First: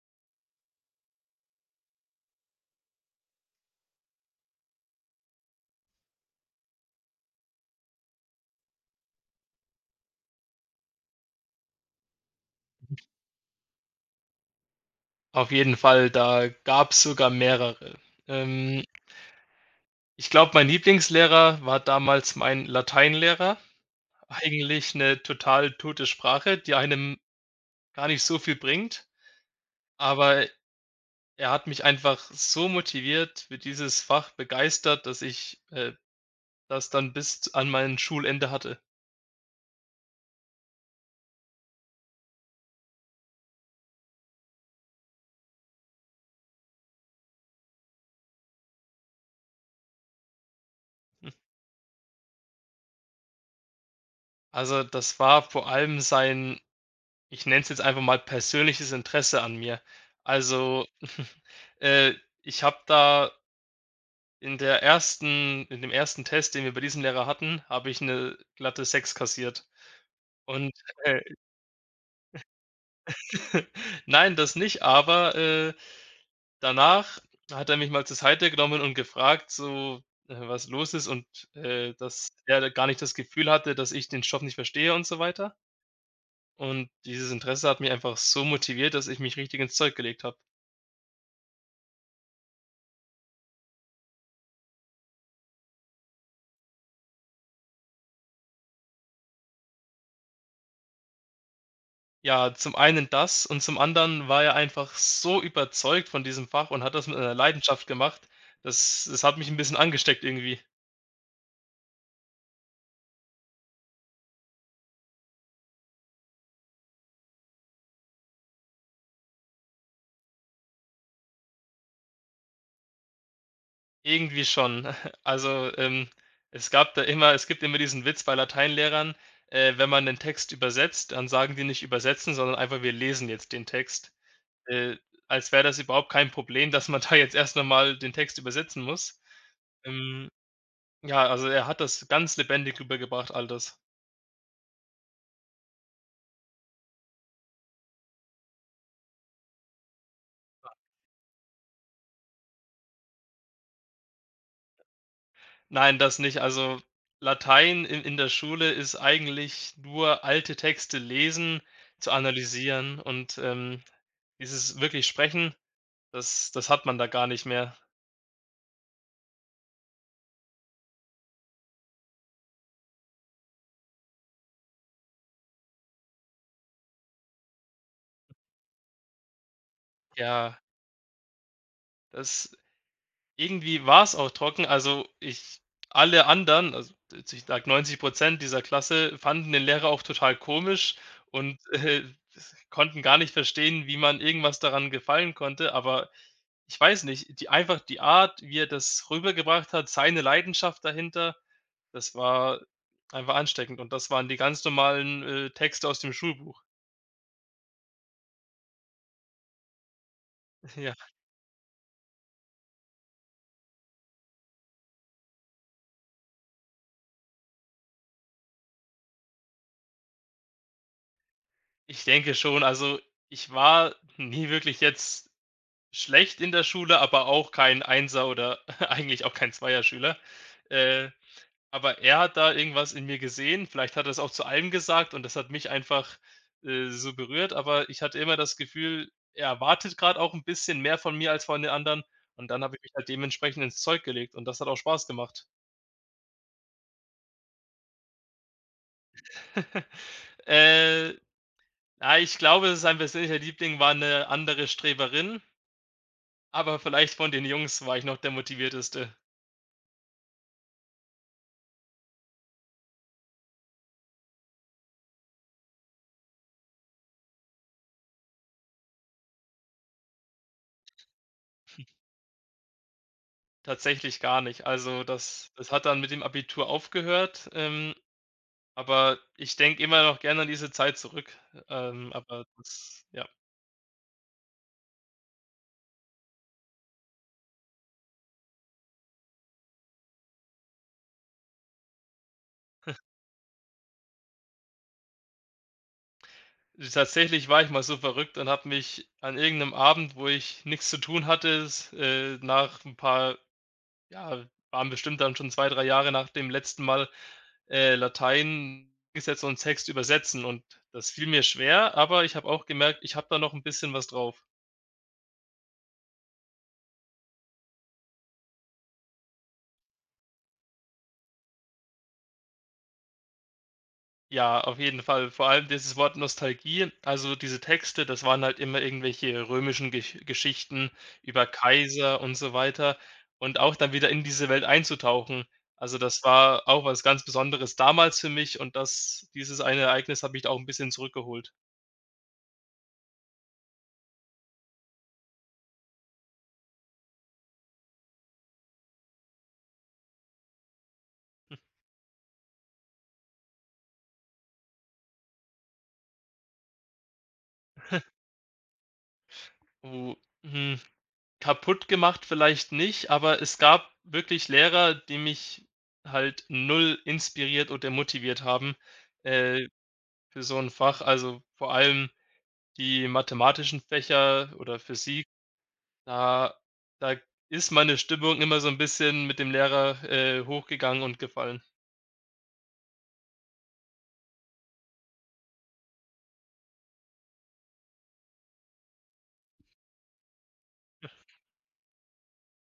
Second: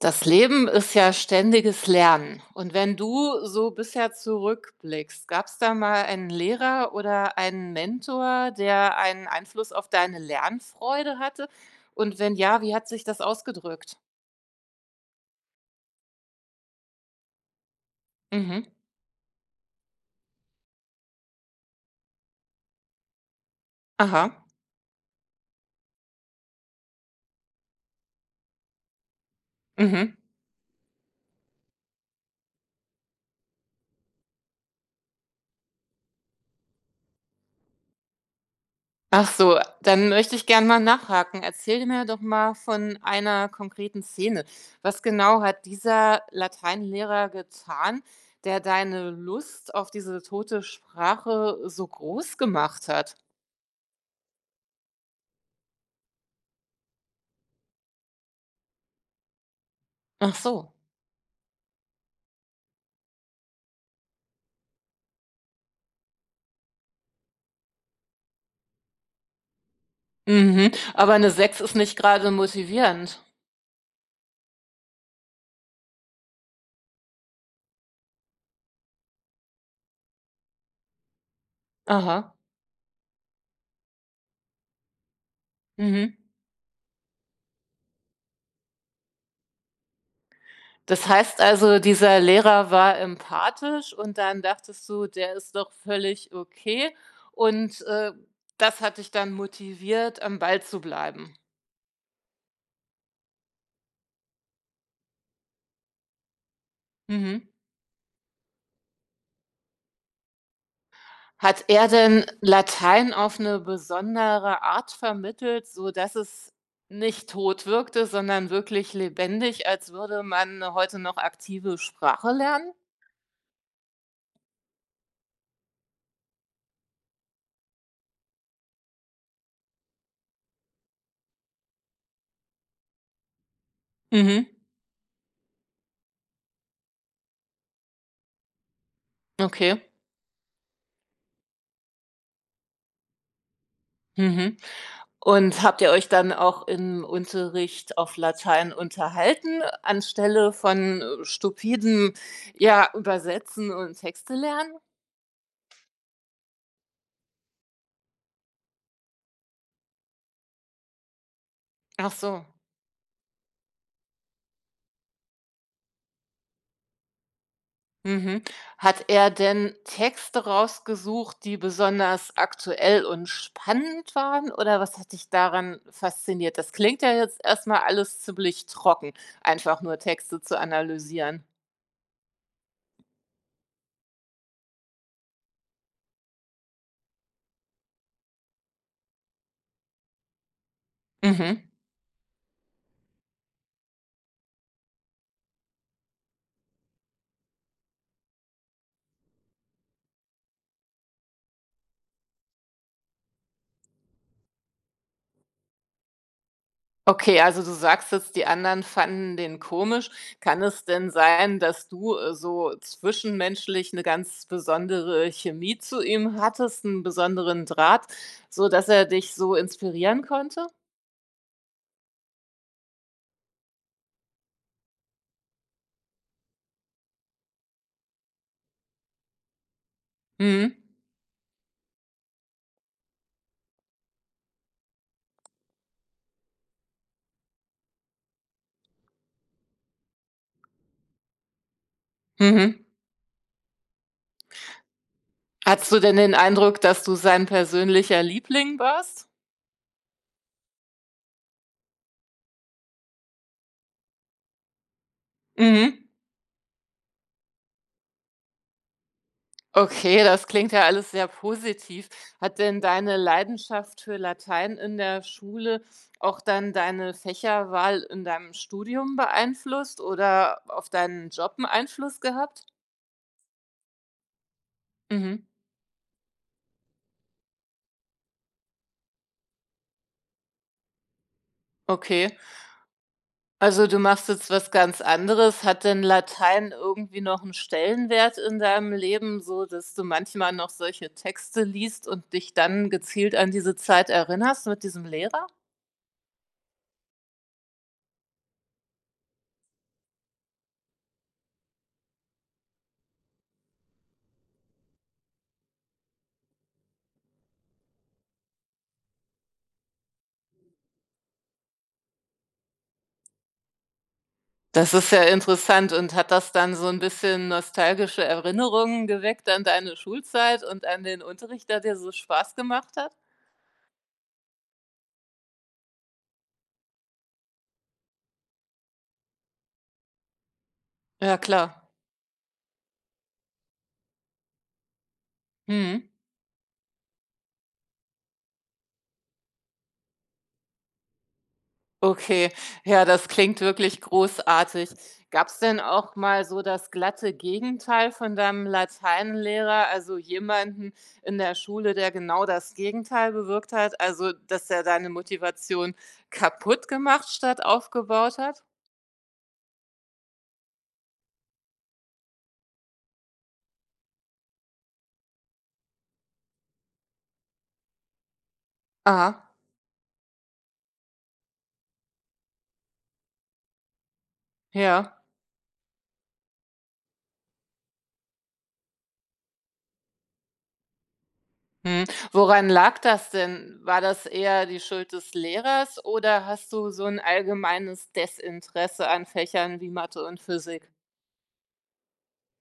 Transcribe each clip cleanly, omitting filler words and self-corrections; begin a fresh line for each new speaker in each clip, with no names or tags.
Das Leben ist ja ständiges Lernen. Und wenn du so bisher zurückblickst, gab es da mal einen Lehrer oder einen Mentor, der einen Einfluss auf deine Lernfreude hatte? Und wenn ja, wie hat sich das ausgedrückt?
Auf jeden Fall, da gab's sogar mehrere.
Mhm.
Ähm, ich glaube, mein Lieblingslehrer war damals mein Lateinlehrer.
Aha.
Eigentlich eine total tote Sprache, die einem gar nicht so viel bringt,
Mhm.
aber er hat mich einfach so motiviert für dieses Fach begeistert, dass ich, das dann bis an mein Schulende hatte.
Ach so, dann möchte ich gerne mal nachhaken. Erzähl mir doch mal von einer konkreten Szene. Was genau hat dieser Lateinlehrer getan, der deine Lust auf diese tote
Hm,
Sprache so groß gemacht hat?
also, das war vor allem sein, ich nenne es jetzt einfach mal persönliches Interesse an mir.
Ach so.
Also, äh, ich habe da In dem ersten Test, den wir bei diesem Lehrer hatten, habe ich eine glatte 6 kassiert. Und,
Mhm. Aber
äh,
eine 6 ist nicht gerade motivierend.
nein, das nicht, aber, danach hat er mich mal zur Seite genommen und gefragt, so, was los ist und, dass
Aha.
er da gar nicht das Gefühl hatte, dass ich den Stoff nicht verstehe und so weiter.
Mhm.
Und dieses Interesse hat mich einfach so motiviert, dass ich mich richtig ins Zeug gelegt habe.
Das heißt also, dieser Lehrer war empathisch und dann dachtest du, der ist doch völlig okay. Und, das hat dich dann motiviert, am Ball zu bleiben.
Ja, zum einen das und zum anderen war er einfach so überzeugt von diesem Fach und hat das mit einer
Mhm.
Leidenschaft gemacht. Das hat mich ein bisschen angesteckt irgendwie.
Hat er denn Latein auf eine besondere Art vermittelt, so dass es nicht tot wirkte, sondern wirklich lebendig, als würde man heute noch aktive Sprache lernen?
Irgendwie schon. Also, es gibt immer diesen Witz bei Lateinlehrern, wenn man den Text übersetzt, dann sagen die nicht „übersetzen“, sondern einfach: „Wir lesen jetzt den Text“,
Mhm.
äh, als wäre das überhaupt kein Problem, dass man da jetzt erst noch den Text übersetzen muss.
Okay.
Ähm, ja, also er hat das ganz lebendig rübergebracht, all das.
Mhm. Und habt ihr euch dann auch im Unterricht auf Latein unterhalten, anstelle von, stupidem, ja, Übersetzen und Texte lernen?
Nein, das nicht. Also, Latein in der Schule ist eigentlich nur alte Texte lesen, zu
Ach so.
analysieren und, dieses wirklich Sprechen, das hat man da gar nicht mehr.
Mhm. Hat er denn Texte rausgesucht, die besonders aktuell und spannend waren, oder was hat dich daran fasziniert? Das klingt ja jetzt erstmal alles ziemlich trocken, einfach nur Texte zu
Ja,
analysieren.
das irgendwie war es auch trocken. Also, ich alle anderen, also, jetzt ich sage 90 dieser Klasse fanden den Lehrer auch total komisch und,
Mhm.
äh, konnten gar nicht verstehen, wie man irgendwas daran gefallen konnte, aber ich weiß nicht, die einfach die Art, wie er das rübergebracht hat, seine Leidenschaft dahinter, das war einfach ansteckend und das waren die ganz normalen, Texte aus dem Schulbuch.
Okay, also du sagst jetzt, die anderen fanden den komisch. Kann es
Ja,
denn sein, dass du so zwischenmenschlich eine ganz besondere Chemie zu ihm hattest, einen besonderen Draht, so dass er dich so inspirieren konnte?
ich denke schon. Also, ich war nie wirklich jetzt schlecht in der Schule, aber auch kein Einser oder eigentlich auch kein 2 schüler.
Mhm.
Äh Aber er hat da irgendwas in mir gesehen. Vielleicht hat er es auch zu allem gesagt und das hat mich einfach, so berührt, aber ich hatte immer das Gefühl, er erwartet gerade auch ein bisschen mehr von mir als von den anderen und dann habe ich
Mhm.
mich halt dementsprechend ins Zeug gelegt und das hat auch Spaß gemacht.
Hattest du denn den Eindruck, dass du sein persönlicher Liebling warst?
Äh, ja, ich glaube, sein persönlicher Liebling war eine andere Streberin,
Mhm.
aber vielleicht von den Jungs war ich noch der motivierteste.
Okay, das klingt ja alles sehr positiv. Hat denn deine Leidenschaft für Latein in der Schule auch dann deine Fächerwahl in deinem Studium beeinflusst oder auf deinen Job 'n Einfluss gehabt?
Tatsächlich gar nicht. Also,
Mhm,
das hat dann mit dem Abitur aufgehört, aber ich denke immer noch gerne an diese Zeit zurück.
okay.
Aber das ja.
Also, du machst jetzt was ganz anderes. Hat denn Latein irgendwie noch einen Stellenwert in deinem Leben, so dass du manchmal noch solche Texte liest und dich dann gezielt an diese Zeit erinnerst mit diesem Lehrer?
Tatsächlich war ich mal so verrückt und habe mich an irgendeinem Abend, wo ich nichts zu tun hatte, s nach ein paar ja, waren bestimmt dann schon 2, 3 Jahre nach dem letzten Mal, Latein hingesetzt und Text übersetzen und das fiel mir schwer, aber ich habe auch gemerkt, ich habe da noch ein bisschen was drauf.
Das ist ja interessant und hat das dann so 'n bisschen nostalgische Erinnerungen geweckt an deine Schulzeit und an den Unterricht, der dir so Spaß gemacht hat?
Ja, auf jeden Fall. Vor allem dieses Wort Nostalgie, also diese Texte, das waren halt immer irgendwelche römischen Geschichten
Ja
über
klar.
Kaiser und so weiter und auch dann wieder in diese Welt einzutauchen. Also,
Mhm.
das war auch was ganz Besonderes damals für mich und das dieses eine Ereignis hat mich auch ein bisschen zurückgeholt.
Okay. Ja, das klingt wirklich großartig. Gab's denn auch mal so das glatte Gegenteil von deinem Lateinlehrer, also jemanden in der Schule, der genau das Gegenteil bewirkt hat, also dass der deine Motivation kaputt gemacht statt aufgebaut hat?
Wo hm, kaputt gemacht vielleicht nicht, aber es gab wirklich Lehrer, die mich halt null inspiriert oder motiviert haben,
Aha,
äh, für so ein Fach. Also, vor allem die mathematischen Fächer oder
ja.
Physik, da da ist meine Stimmung immer so ein bisschen mit dem Lehrer, hochgegangen und gefallen.
Hm. Woran lag das denn? War das eher die Schuld des Lehrers oder hast du so ein allgemeines Desinteresse an Fächern wie Mathe und Physik?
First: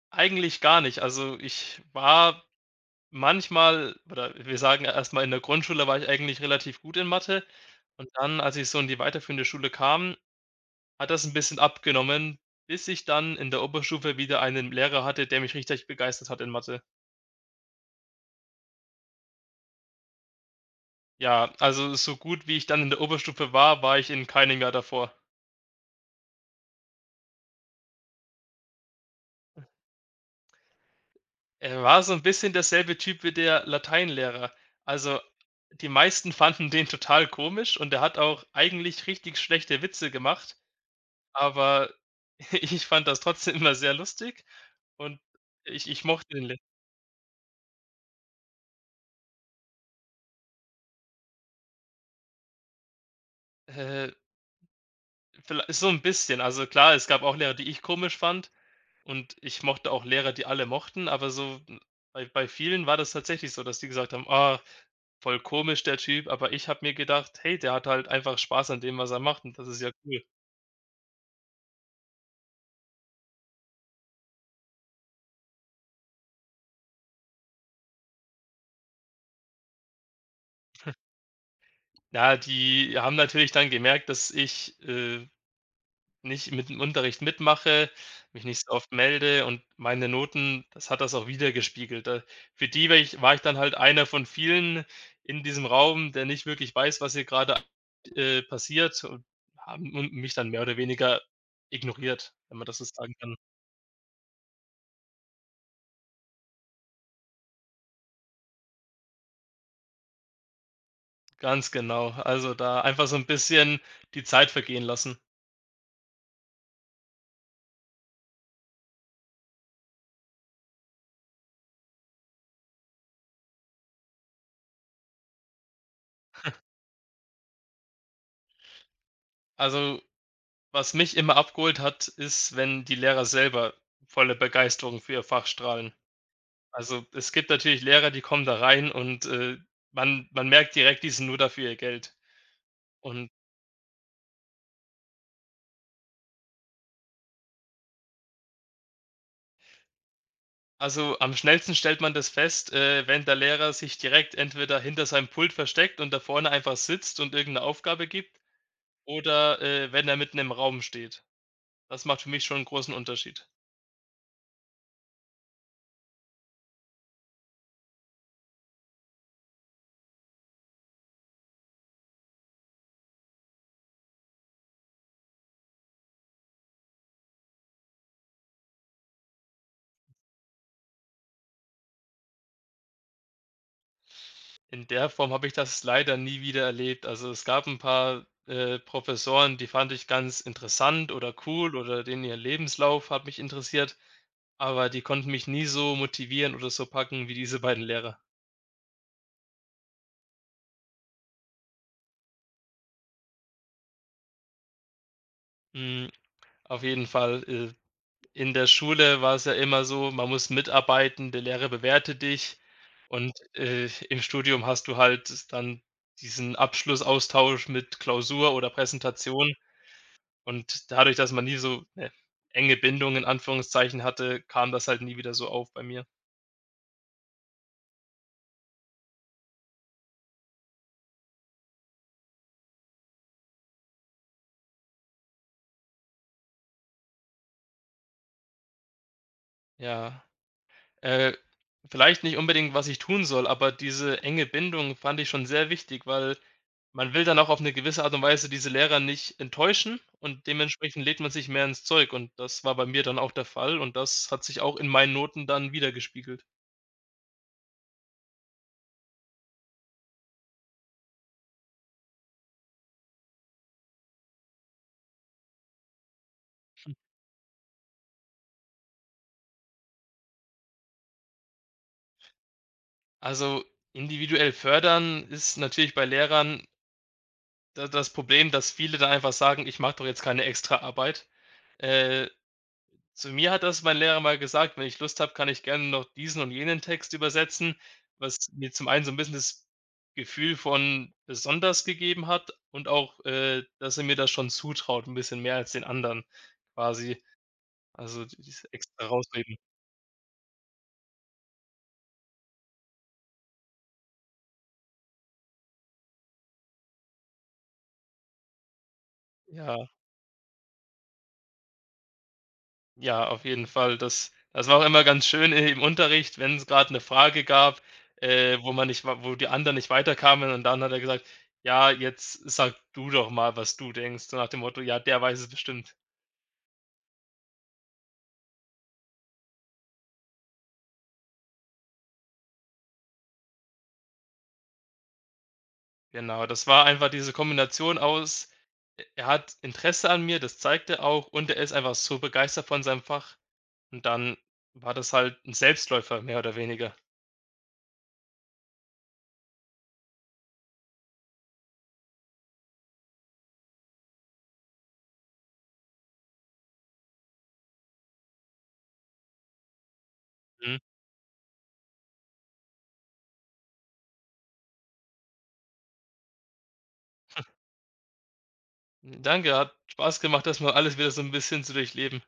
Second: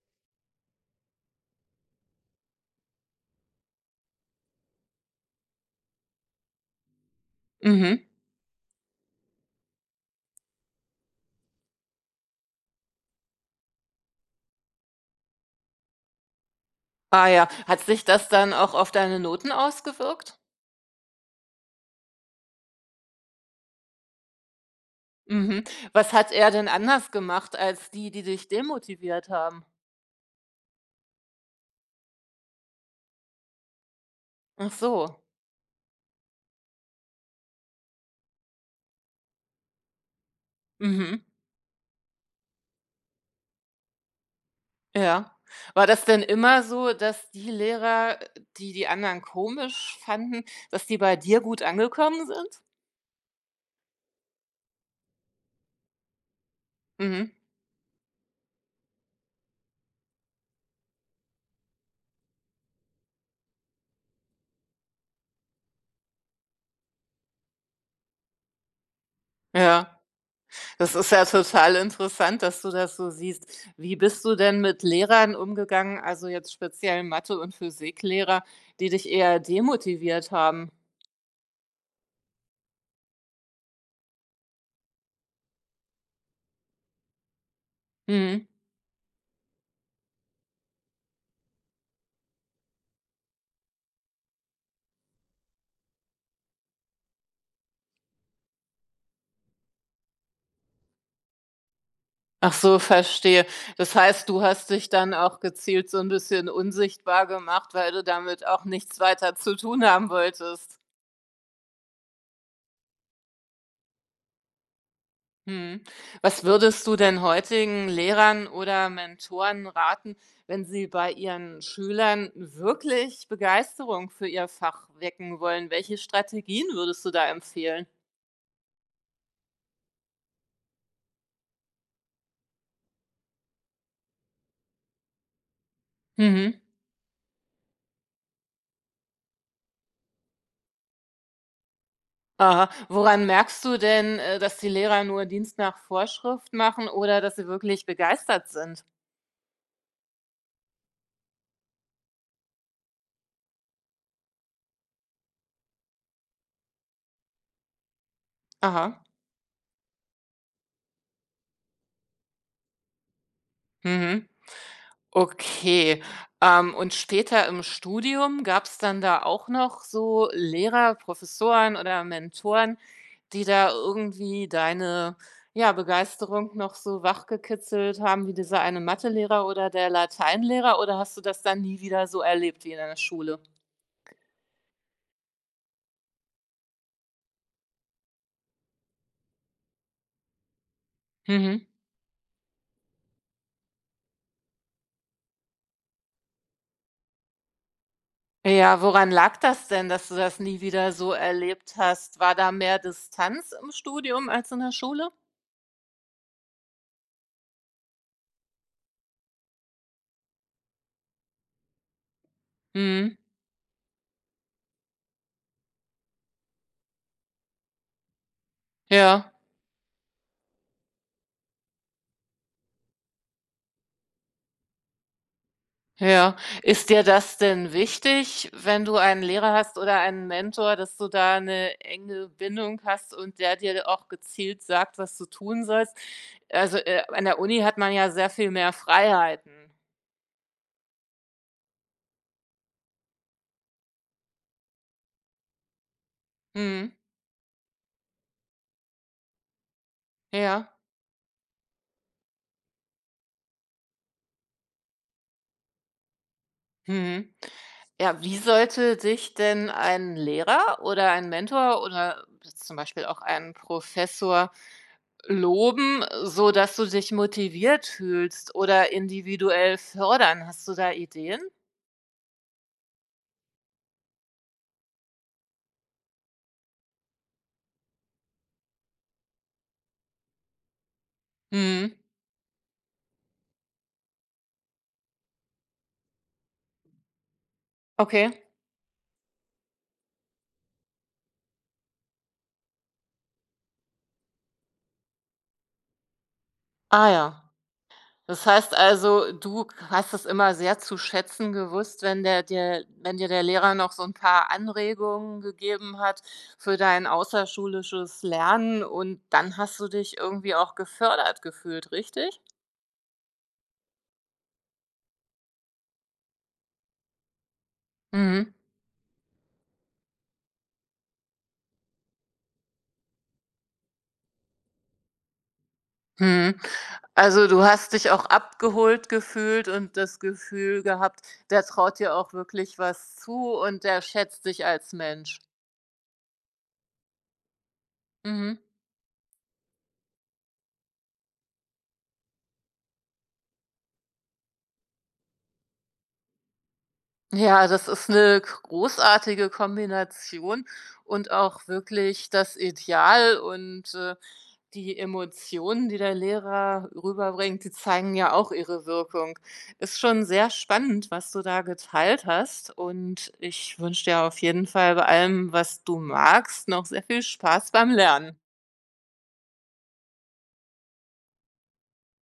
Eigentlich gar nicht. Also, ich war manchmal oder wir sagen erst mal, in der Grundschule war ich eigentlich relativ gut in Mathe
Mhm.
und dann, als ich so in die weiterführende Schule kam, hat das ein bisschen abgenommen, bis ich dann in der Oberstufe wieder einen Lehrer hatte, der mich richtig begeistert hat in Mathe.
Ah ja. Hat sich das dann auch auf deine Noten ausgewirkt?
Ja, also, so gut wie ich dann in der Oberstufe war, war ich in keinem Jahr davor.
Mhm. Was hat er denn anders gemacht als die, die dich demotiviert haben?
Er war so ein bisschen derselbe Typ wie der Lateinlehrer.
Ach
Also,
so.
die meisten fanden den total komisch und er hat auch eigentlich richtig schlechte Witze gemacht,
Mhm.
aber ich fand das trotzdem immer sehr lustig und
Ja. War
ich
das denn
mochte den Le
immer so, dass die Lehrer, die die anderen komisch fanden, dass die bei dir gut angekommen sind?
äh, viellei so ein bisschen. Also, klar, es gab
Mhm.
auch Lehrer, die ich komisch fand und ich mochte auch Lehrer, die alle mochten, aber so bei vielen war das tatsächlich so, dass die gesagt haben: „Ah, voll komisch der Typ“, aber ich habe mir gedacht: „Hey, der hat halt einfach Spaß an dem, was er macht und das ist ja
Ja.
cool.“
Das ist ja total interessant, dass du das so siehst. Wie bist du denn mit Lehrern umgegangen, also jetzt speziell Mathe und Physiklehrer, die dich eher demotiviert haben?
Ja, die haben natürlich dann gemerkt, dass ich, nicht mit dem Unterricht mitmache, mich
Mhm.
nicht so oft melde und meine Noten, das hat das auch widergespiegelt. Da für die wäre ich war ich dann halt einer von vielen in diesem Raum, der nicht wirklich weiß, was hier gerade passiert und haben und mich dann mehr oder weniger ignoriert,
Ach
wenn man
so,
das so sagen kann.
verstehe. Das heißt, du hast dich dann auch gezielt so ein bisschen unsichtbar gemacht, weil du damit auch nichts weiter zu tun haben wolltest.
Ganz genau. Also, da einfach so ein bisschen die Zeit vergehen lassen.
Mhm. Was würdest du denn heutigen Lehrern oder Mentoren raten, wenn sie bei ihren Schülern wirklich Begeisterung für ihr Fach wecken wollen? Welche Strategien würdest du da empfehlen?
Also was mich immer abgeholt hat, ist, wenn die Lehrer selber volle Begeisterung für ihr Fach strahlen.
Mhm.
Also, es gibt natürlich Lehrer, die kommen da rein und, man merkt direkt, die sind nur dafür ihr Geld.
Aha. Woran
Und
merkst du denn, dass die Lehrer nur Dienst nach Vorschrift machen oder dass sie wirklich begeistert sind?
also, am schnellsten stellt man das fest, wenn der Lehrer sich direkt entweder hinter seinem Pult versteckt und da vorne einfach sitzt und irgendeine Aufgabe gibt
Aha.
oder, wenn er mitten im Raum steht. Das macht für mich schon 'n großen Unterschied.
Mhm. Okay. Und später im Studium gab es dann da auch noch so Lehrer, Professoren oder Mentoren, die da irgendwie deine, ja, Begeisterung noch so wachgekitzelt haben wie dieser eine Mathelehrer oder der Lateinlehrer, oder hast du das dann nie wieder so erlebt wie in der Schule?
In der Form habe ich das leider nie wieder erlebt. Also, es gab ein paar, Professoren, die fand ich ganz interessant oder
Mhm.
cool oder denen ihr Lebenslauf hat mich interessiert, aber die konnten mich nie so motivieren oder so packen wie diese beiden Lehrer.
Ja, woran lag das denn, dass du das nie wieder so erlebt hast? War da mehr Distanz im Studium als in der Schule?
Hm, auf jeden Fall, in der Schule war es ja immer so, man muss mitarbeiten, der Lehrer bewertet dich
Mhm.
und, im Studium hast du halt dann diesen Abschlussaustausch mit Klausur oder
Ja.
Präsentation. Und dadurch, dass man nie so 'ne enge Bindung in Anführungszeichen hatte, kam das halt nie wieder so auf bei mir.
Ja. Ist dir das denn wichtig, wenn du einen Lehrer hast oder einen Mentor, dass du da 'ne enge Bindung hast und der dir auch gezielt sagt, was du tun sollst? Also, an der Uni hat man ja sehr viel mehr Freiheiten.
Ja, äh, vielleicht nicht unbedingt, was ich tun soll, aber diese enge Bindung fand ich schon sehr wichtig, weil
Mhm.
man will dann auch auf 'ne gewisse Art und Weise diese Lehrer nicht enttäuschen und
Ja.
dementsprechend legt man sich mehr ins Zeug und das war bei mir dann auch der Fall und das hat sich auch in meinen Noten dann widergespiegelt.
Mhm. Ja, wie sollte dich denn ein Lehrer oder ein Mentor oder jetzt zum Beispiel auch ein Professor loben, sodass du dich motiviert fühlst oder individuell fördern? Hast du da Ideen?
Also, individuell fördern ist natürlich bei Lehrern da das Problem, dass viele dann einfach sagen: „Ich mache doch jetzt keine Extraarbeit.“
Mhm.
Äh, zu mir hat das mein Lehrer mal gesagt: „Wenn ich Lust habe, kann ich gerne noch diesen und jenen Text übersetzen“, was
Okay.
mir zum einen so ein bisschen das Gefühl von besonders gegeben hat und auch, dass er mir das schon zutraut, ein bisschen mehr als den anderen
Ah
quasi.
ja.
Also,
Das
dieses
heißt
extra
also,
rausheben.
du k hast es immer sehr zu schätzen gewusst, wenn der dir wenn dir der Lehrer noch so ein paar Anregungen gegeben hat für dein außerschulisches Lernen und dann
Ja.
hast du dich irgendwie auch gefördert gefühlt, richtig?
Ja, auf jeden Fall. Das war auch immer ganz schön i im Unterricht, wenn es gerade eine Frage gab,
Mhm.
wo man nicht wa wo die anderen nicht weiterkamen und dann hat er gesagt: „Ja, jetzt sag du doch mal, was du denkst.“ So nach dem Motto: „Ja, der weiß es bestimmt.“
Mhm. Also, du hast dich auch abgeholt gefühlt und das Gefühl gehabt, der traut dir auch wirklich was zu und der schätzt dich als Mensch.
Genau, das war einfach diese Kombination aus,
Mhm.
e er hat Interesse an mir, das zeigt er auch und er ist einfach so begeistert von seinem Fach und dann war das halt ein Selbstläufer, mehr oder weniger.
Ja, das ist eine großartige Kombination und auch wirklich das Ideal und, die Emotionen, die der Lehrer rüberbringt, die zeigen ja auch ihre Wirkung. Ist schon sehr
Mhm.
spannend, was du da geteilt hast, und ich wünsche dir auf jeden Fall bei allem, was du magst, noch sehr viel Spaß beim Lernen.
Danke, hat Spaß gemacht, das mal alles wieder so ein bisschen zu durchleben.